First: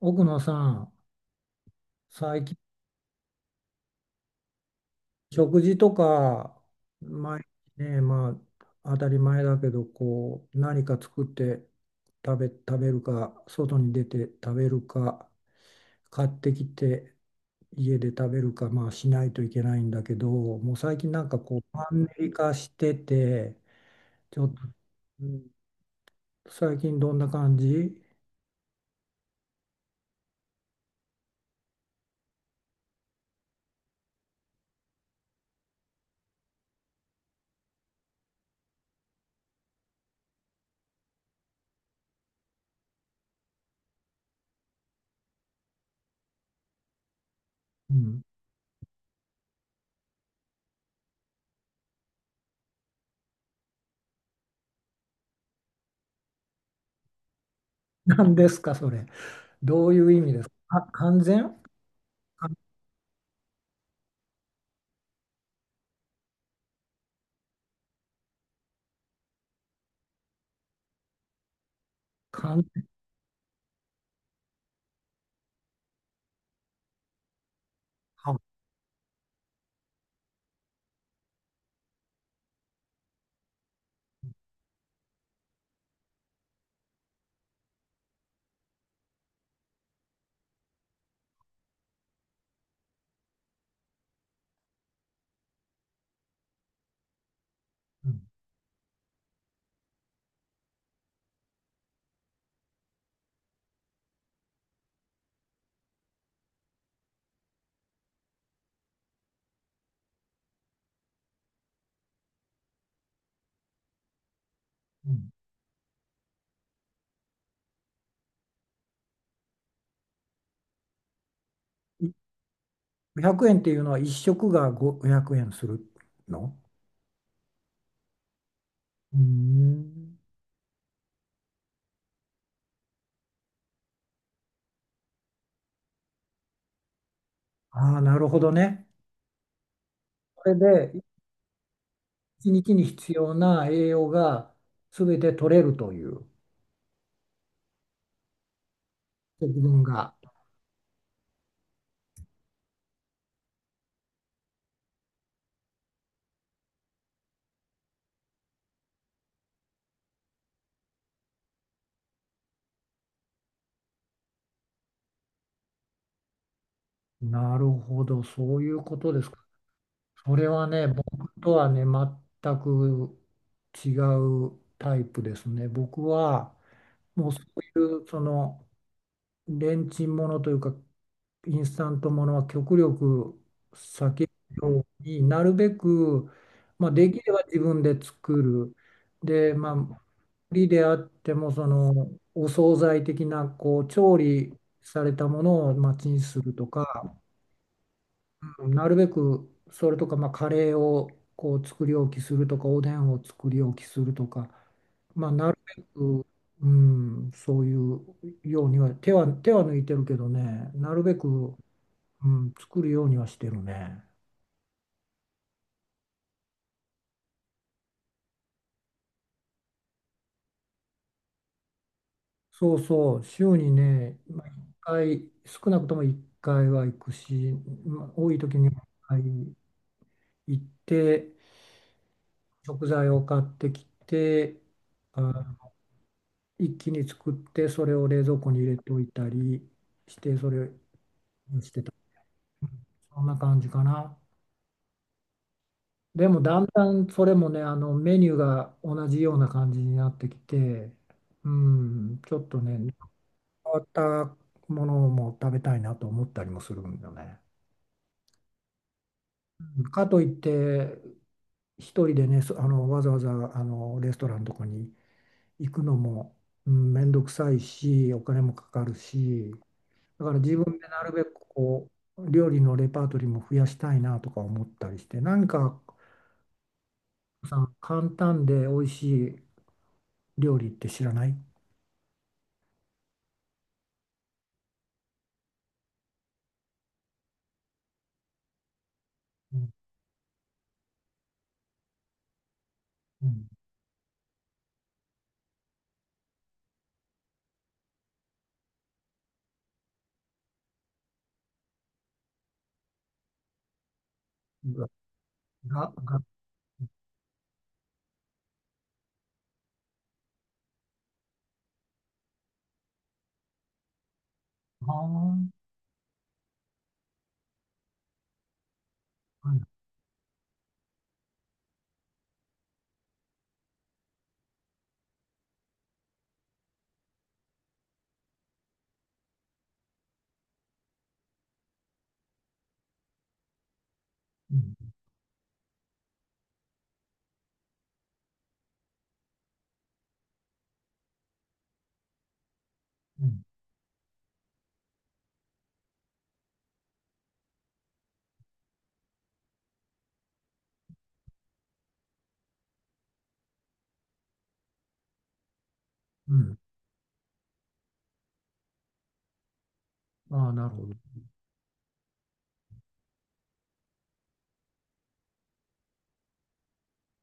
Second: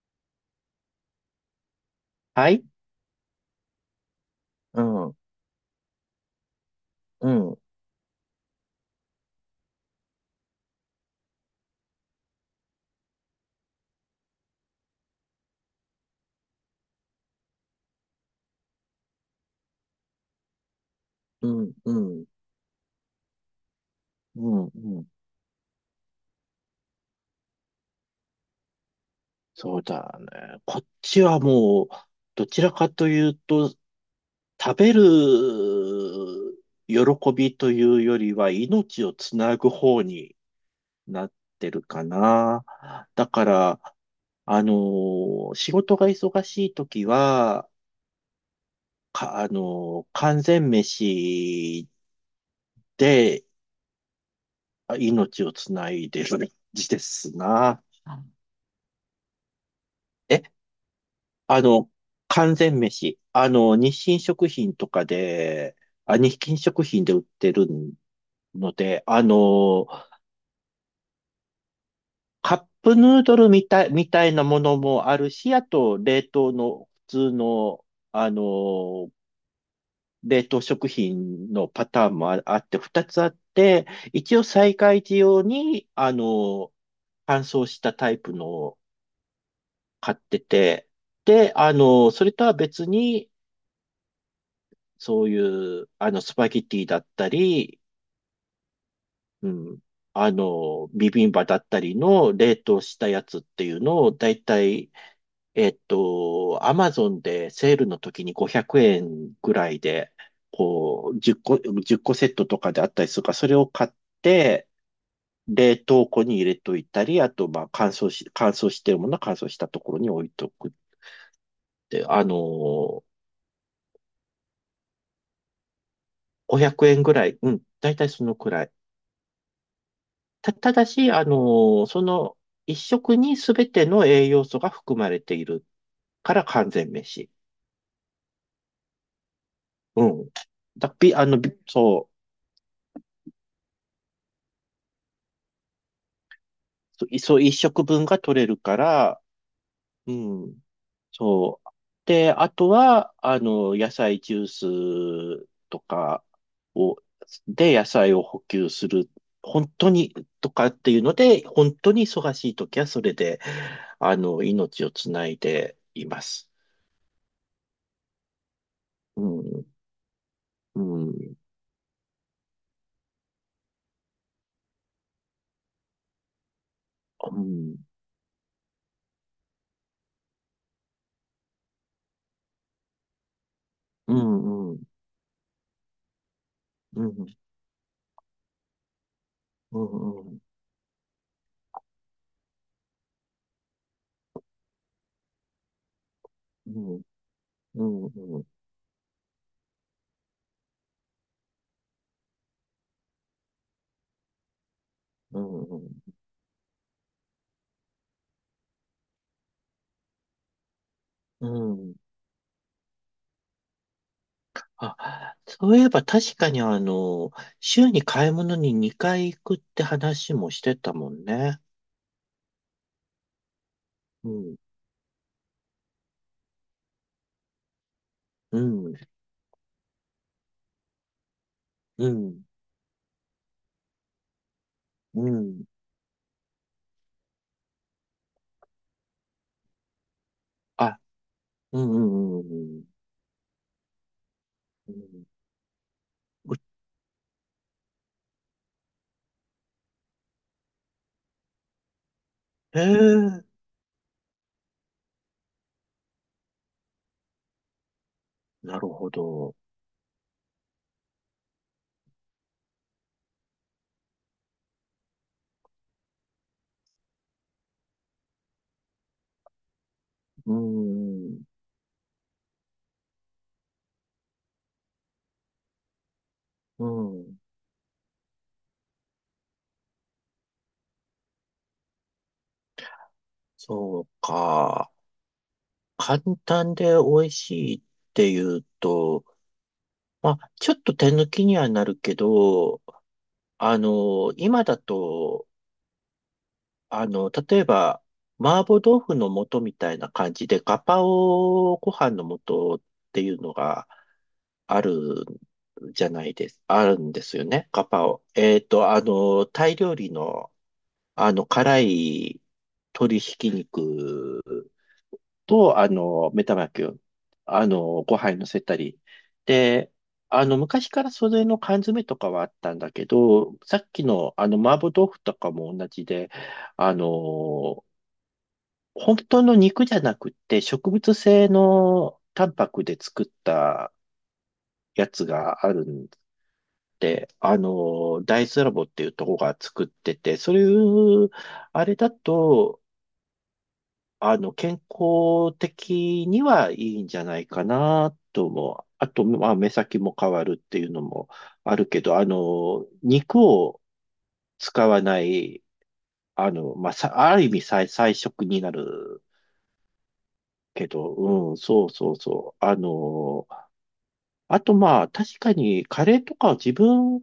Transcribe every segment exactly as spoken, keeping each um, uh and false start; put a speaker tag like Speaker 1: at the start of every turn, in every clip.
Speaker 1: 奥野さん、最
Speaker 2: は
Speaker 1: 近
Speaker 2: い。うん、うん、
Speaker 1: 食事とか、
Speaker 2: う
Speaker 1: 毎
Speaker 2: ん、
Speaker 1: 日ね、まあ当たり前だけど、こう何か作って食べ、食べるか、外に出て食べるか、買ってきて家で食べるか、まあしないといけないんだけど、もう最近なんか
Speaker 2: う
Speaker 1: こうマンネ
Speaker 2: ん、
Speaker 1: リ化してて、ち
Speaker 2: う
Speaker 1: ょっと、
Speaker 2: ん、うん。
Speaker 1: うん最近どんな感じ？
Speaker 2: そうだね。こっちはもう、どちらかというと、食べる喜びというよりは、命をつなぐ方になってるかな。だから、あのー仕事が忙しい時は、
Speaker 1: うん。
Speaker 2: か、あのー完全飯であ命をつないでる感じですな。
Speaker 1: 何ですか、それ。どういう意味で
Speaker 2: え
Speaker 1: すか。あ、完全
Speaker 2: あの、完
Speaker 1: 完
Speaker 2: 全飯。あの、日清食品とかで、あ、日清食品で売ってるので、あの、カ
Speaker 1: 完
Speaker 2: ッ
Speaker 1: 全。
Speaker 2: プヌードルみたい、みたいなものもあるし、あと、冷凍の普通の、あ
Speaker 1: あ、
Speaker 2: の、冷凍食品のパターンもあ、あって、二つあって、一応災害時用に、あの、乾燥したタイプのを買ってて、で、あの、それとは別に、そういう、あの、スパゲティだったり、
Speaker 1: うん、
Speaker 2: うん、あの、ビビンバだったりの冷凍したやつっていうのを、だいたい、えっと、アマゾンでセールの時にごひゃくえんぐらいで、こう、じゅっこ、いっこセットとかであったりするから、それを買って、
Speaker 1: うん、
Speaker 2: 冷凍庫に入れといたり、あと、まあ、乾燥し、乾燥してるものは乾燥したところに置いとくって、あの、
Speaker 1: ごひゃくえんっていうのは一食がごひゃくえんするの？
Speaker 2: ごひゃくえんぐらい、うん、だいたいそのくらい。
Speaker 1: うーん。
Speaker 2: た、ただし、あの、その一食に全ての栄養素が含まれているから完全飯。
Speaker 1: ああ、なるほどね。
Speaker 2: うん。
Speaker 1: それで、
Speaker 2: だ、び、あの、びそ
Speaker 1: 一日に必要な栄養が全て取れるという、
Speaker 2: う、いそう、一食分が取れるから、
Speaker 1: 節分
Speaker 2: う
Speaker 1: が。
Speaker 2: ん、そう。で、あとは、あの、野菜ジュースとかを、で、野菜を補給する。本当に、とかっていうので、本当に忙しい時はそれで、あの、命をつないでいます。
Speaker 1: なるほど、そういうこと
Speaker 2: う
Speaker 1: ですか。
Speaker 2: ん、
Speaker 1: それは
Speaker 2: う
Speaker 1: ね、僕
Speaker 2: ん。
Speaker 1: とはね、全く違うタイプですね。僕は、も
Speaker 2: う
Speaker 1: うそ
Speaker 2: ん、
Speaker 1: ういう、その、レンチンものというか、インスタントものは極力
Speaker 2: う
Speaker 1: 避ける
Speaker 2: ん、う
Speaker 1: よ
Speaker 2: ん、
Speaker 1: うに、なるべく、まあ、
Speaker 2: うん、
Speaker 1: で
Speaker 2: う
Speaker 1: きれ
Speaker 2: ん、
Speaker 1: ば自分で作る。で、ま
Speaker 2: う
Speaker 1: あ、
Speaker 2: ん、
Speaker 1: 売りであっても、その、お惣菜的な、こう、調理されたものを、まあ、チンすると
Speaker 2: うん、
Speaker 1: か、
Speaker 2: うん、うん、
Speaker 1: なるべくそれとか、まあ、カレーをこう作り置きするとかおでんを作り置きするとか、まあ、
Speaker 2: う
Speaker 1: なるべ
Speaker 2: ん、
Speaker 1: く、うん、そういうようには手は、手は抜いてるけどね、なるべく、
Speaker 2: うん。
Speaker 1: うん、作るようにはしてるね。
Speaker 2: あ、そういえば確かにあの、週に買い物ににかい行くって話もしてたもんね。
Speaker 1: そうそう、週にね、
Speaker 2: う
Speaker 1: まあ、
Speaker 2: ん、
Speaker 1: 回少なくともいっかいは行くし、まあ、多い時
Speaker 2: う
Speaker 1: には1
Speaker 2: ん、
Speaker 1: 回行って
Speaker 2: うん、
Speaker 1: 食材を買ってきて、
Speaker 2: う
Speaker 1: あ
Speaker 2: ん。
Speaker 1: 一気に作ってそれを冷蔵庫に入れといたりして、それ
Speaker 2: あ、
Speaker 1: にし
Speaker 2: う
Speaker 1: て
Speaker 2: ん、
Speaker 1: た、
Speaker 2: うん、うん、
Speaker 1: そんな感じかな。
Speaker 2: うん。
Speaker 1: でも
Speaker 2: う
Speaker 1: だんだんそれもね、あのメニューが同じような感じになってきて、うん、ちょっとね、
Speaker 2: えー
Speaker 1: 変わったものも食べたいなと思ったりもするんだよね。
Speaker 2: なるほど。
Speaker 1: かといって一人でね、そあの、わざわざあのレストランとかに行くのも、うん、めんどくさいしお金もかかるし、だから
Speaker 2: う
Speaker 1: 自分でなるべく
Speaker 2: ん、
Speaker 1: こう、料理のレパートリーも増やしたいなとか思ったりして、何か
Speaker 2: うん。
Speaker 1: さん、簡単で美味しい料理って知らない？
Speaker 2: そうか。簡単で美味しいっていうと、
Speaker 1: うん、
Speaker 2: まあ、ちょっと手抜きにはなるけど、
Speaker 1: うん、
Speaker 2: あの、今だと、あの、例えば、麻婆豆腐の素みたいな感じで、ガパオご飯の素っていうのがあ
Speaker 1: が、
Speaker 2: る
Speaker 1: が、
Speaker 2: じゃ
Speaker 1: が、あ
Speaker 2: ないです。あるんですよね。ガパオ。えっと、あの、タイ料理の、あの、辛い鶏ひき肉
Speaker 1: あ、は
Speaker 2: と、あの、目玉焼きを、あの、ご飯に乗せたり。
Speaker 1: い、
Speaker 2: で、あの、昔からそれの缶詰とかはあったんだけど、さっきの、あの、麻婆豆腐とかも同じで、あの、本当の肉じゃなくて、植物性のタンパクで作った
Speaker 1: うん、
Speaker 2: やつがあるんで、あの、大豆ラボっていうとこが作ってて、そういう、あれだと、
Speaker 1: うん、
Speaker 2: あの、健康的にはいいんじゃないかなと思う。あと、まあ、目先も変わるっていうのもあるけど、あの、肉を使わない、
Speaker 1: う
Speaker 2: あ
Speaker 1: ん、
Speaker 2: の、まあ、さ、ある意味菜、菜食になる
Speaker 1: ああ、なるほ
Speaker 2: け
Speaker 1: ど。
Speaker 2: ど、うん、そうそうそう。あの、あとまあ、確かにカレーとかは自分、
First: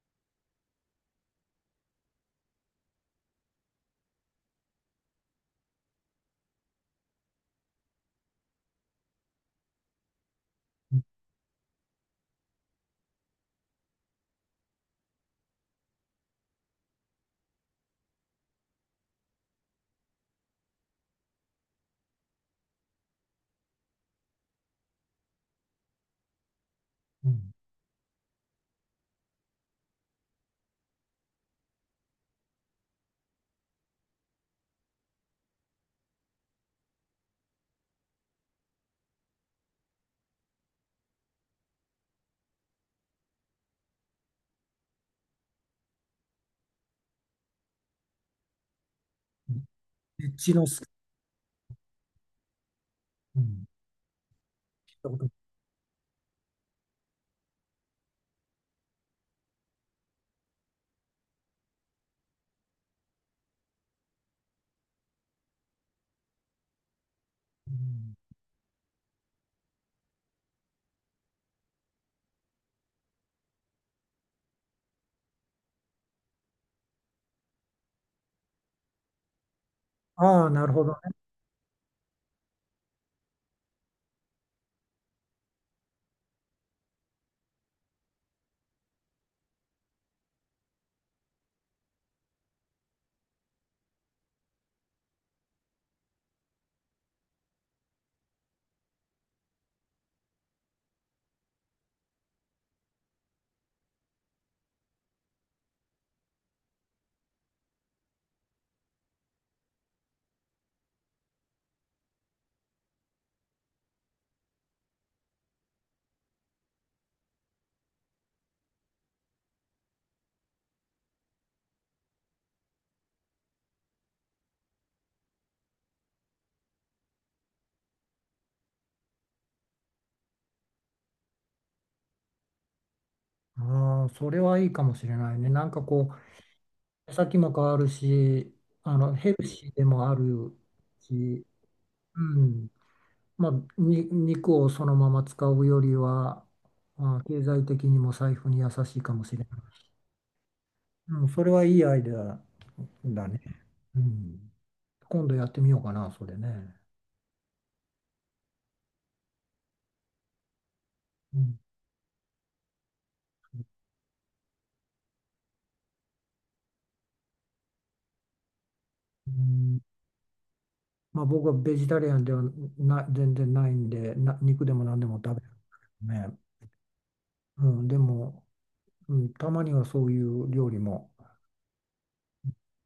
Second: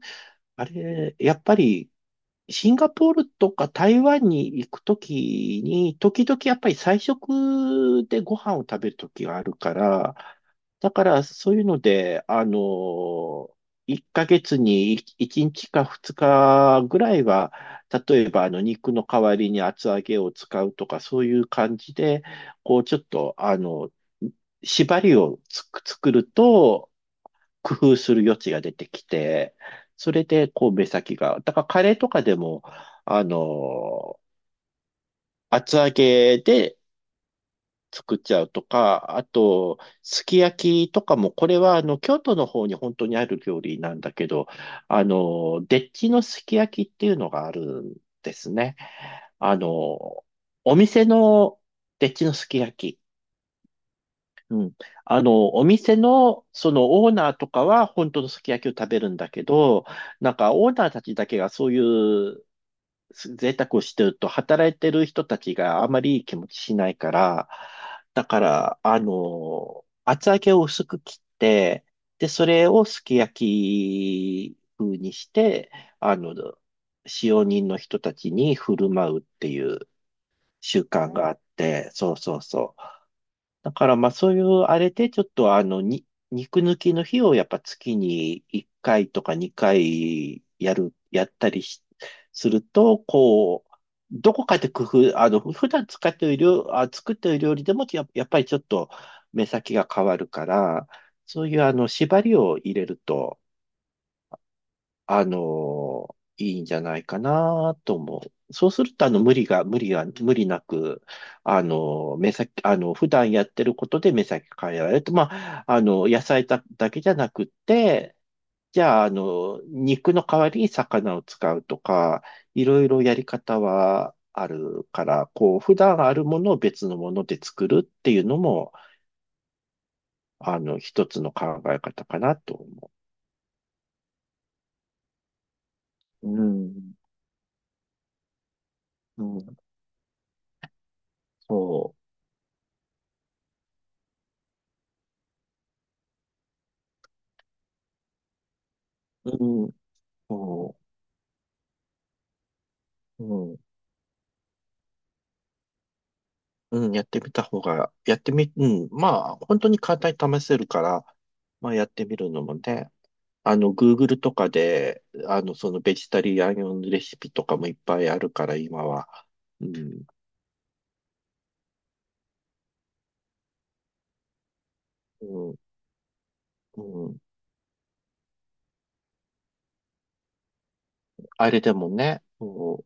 Speaker 2: あれ、やっぱりシンガポールとか台湾に行くときに、時々やっぱり菜食でご飯を食べるときがあるから、だ
Speaker 1: うん、
Speaker 2: からそういうので、あの、いっかげつにいちにちかふつかぐらいは、例えばあの肉の代わりに厚揚げを使うとか、そういう感じで、こうちょっと、あの、縛りをつく作ると、
Speaker 1: う
Speaker 2: 工夫する余地が出てきて、それで、こう、目先が。だから、カレーとかでも、あの、厚揚げで作っちゃうとか、あと、すき焼きとかも、これは、あの、京都の方に本当にある料理なんだけど、あの、でっちのすき焼きっていうのがあるんですね。あ
Speaker 1: ん、
Speaker 2: の、
Speaker 1: エッチの
Speaker 2: お
Speaker 1: す、
Speaker 2: 店のでっちのすき焼き。
Speaker 1: うん、
Speaker 2: うん。
Speaker 1: 聞いたこ
Speaker 2: あ
Speaker 1: と、
Speaker 2: の、お店の、そのオーナーとかは本当のすき焼きを食べるんだけど、なんかオーナーたちだけがそういう贅沢をしてると、働いてる人たちがあまりいい気持ちしないから、
Speaker 1: うん、
Speaker 2: だから、あの、厚揚げを薄く切って、で、それをすき焼き風にして、あの、使用人の人たちに振る舞うっていう
Speaker 1: ああ、なる
Speaker 2: 習
Speaker 1: ほど
Speaker 2: 慣
Speaker 1: ね。
Speaker 2: があって、そうそうそう。だからまあそういうあれでちょっとあのに肉抜きの日をやっぱ月にいっかいとかにかいやる、やったりしすると、こう、どこかで工夫、あの、普段使っている料、あ、作っている料理でもや、やっぱりちょっと目先が変わるから、そういうあの縛りを入れるとあの、いいんじゃないかなと思う。そうすると、あの、無理が、無理が、無理なく、あの、目先、あの、普段やってることで目先変えられると、まあ、あの、野菜だ、だけじゃなくって、じゃあ、あの、肉の代わりに魚を使うとか、いろいろやり方はあるから、こう、普段あるものを別のもので作るっていうのも、あの、一つの考え方かなと思
Speaker 1: ああ、それはいいかもしれないね。なんかこ
Speaker 2: う。うん、
Speaker 1: う、先も変わるし、あの、
Speaker 2: う
Speaker 1: ヘル
Speaker 2: ん、
Speaker 1: シーでもあるし、
Speaker 2: そ
Speaker 1: うん、まあ、に肉をそのまま使うよりは、まあ、経済的にも財布に優しいかもし
Speaker 2: う。
Speaker 1: れない。
Speaker 2: うんそ
Speaker 1: うん、それはいいアイデア
Speaker 2: う、
Speaker 1: だね。
Speaker 2: うん、
Speaker 1: うん、今度やってみようかな、それね。
Speaker 2: うん、やってみた方が、やってみ、うん、まあ、本当に簡単に試せるから、
Speaker 1: うん、
Speaker 2: まあ、やってみるのもね、あの、Google とかで、あの、そのベジタリアン用のレシピとかもいっぱいあるから、今は。
Speaker 1: う
Speaker 2: う
Speaker 1: ん、
Speaker 2: ん、
Speaker 1: まあ、僕はベジタリアンではな、全然ないんで、な、肉でも何でも
Speaker 2: う
Speaker 1: 食べ
Speaker 2: ん、
Speaker 1: るね。
Speaker 2: うん。
Speaker 1: うん、でも、うん、たまにはそういう料理も
Speaker 2: あれでもね、そ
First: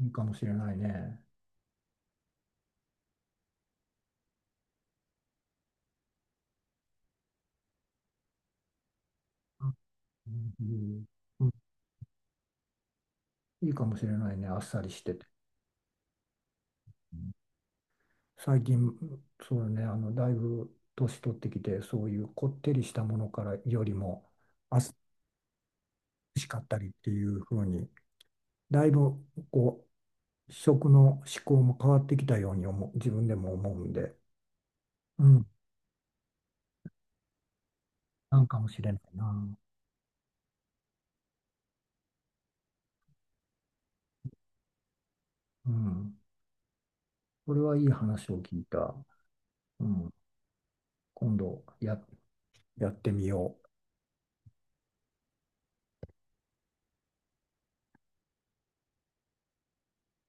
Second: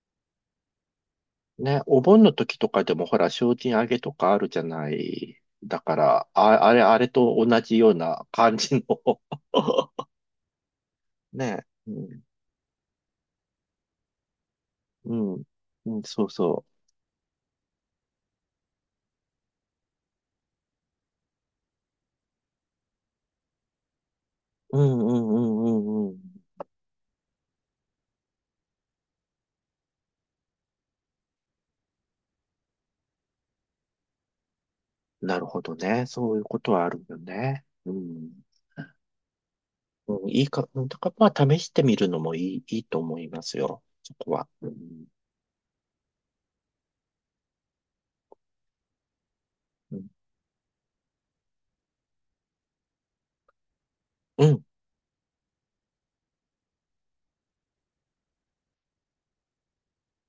Speaker 1: いいかもしれないね。
Speaker 2: う、ね、お盆の時とかでも、ほら、精進揚げとかあるじゃない。だから、あ、あれ、あれと同じような感じの
Speaker 1: うん、うん、
Speaker 2: ね、うん、
Speaker 1: いいかもしれないね、あっさりして
Speaker 2: う
Speaker 1: て。
Speaker 2: ん、うん、そうそう。
Speaker 1: うん、最近、そうだね、あの、だいぶ年取ってきて、そういうこってりしたものからよりも、あ
Speaker 2: う
Speaker 1: っさ
Speaker 2: んうんうんうんうん。
Speaker 1: りしかったりっていう風に、だいぶこう、食の思考も変わってきたように思う、自分でも思うんで、う
Speaker 2: なる
Speaker 1: ん、
Speaker 2: ほどね。そういうことはあるよね。うん。
Speaker 1: なんかもしれないな。
Speaker 2: うん、いいか、うんだからまあ試してみるのもいい、いいと思いますよ。そこは。うん。
Speaker 1: うん、これはいい話を聞いた。う
Speaker 2: うん。
Speaker 1: ん、今度や、やってみよう。
Speaker 2: うん。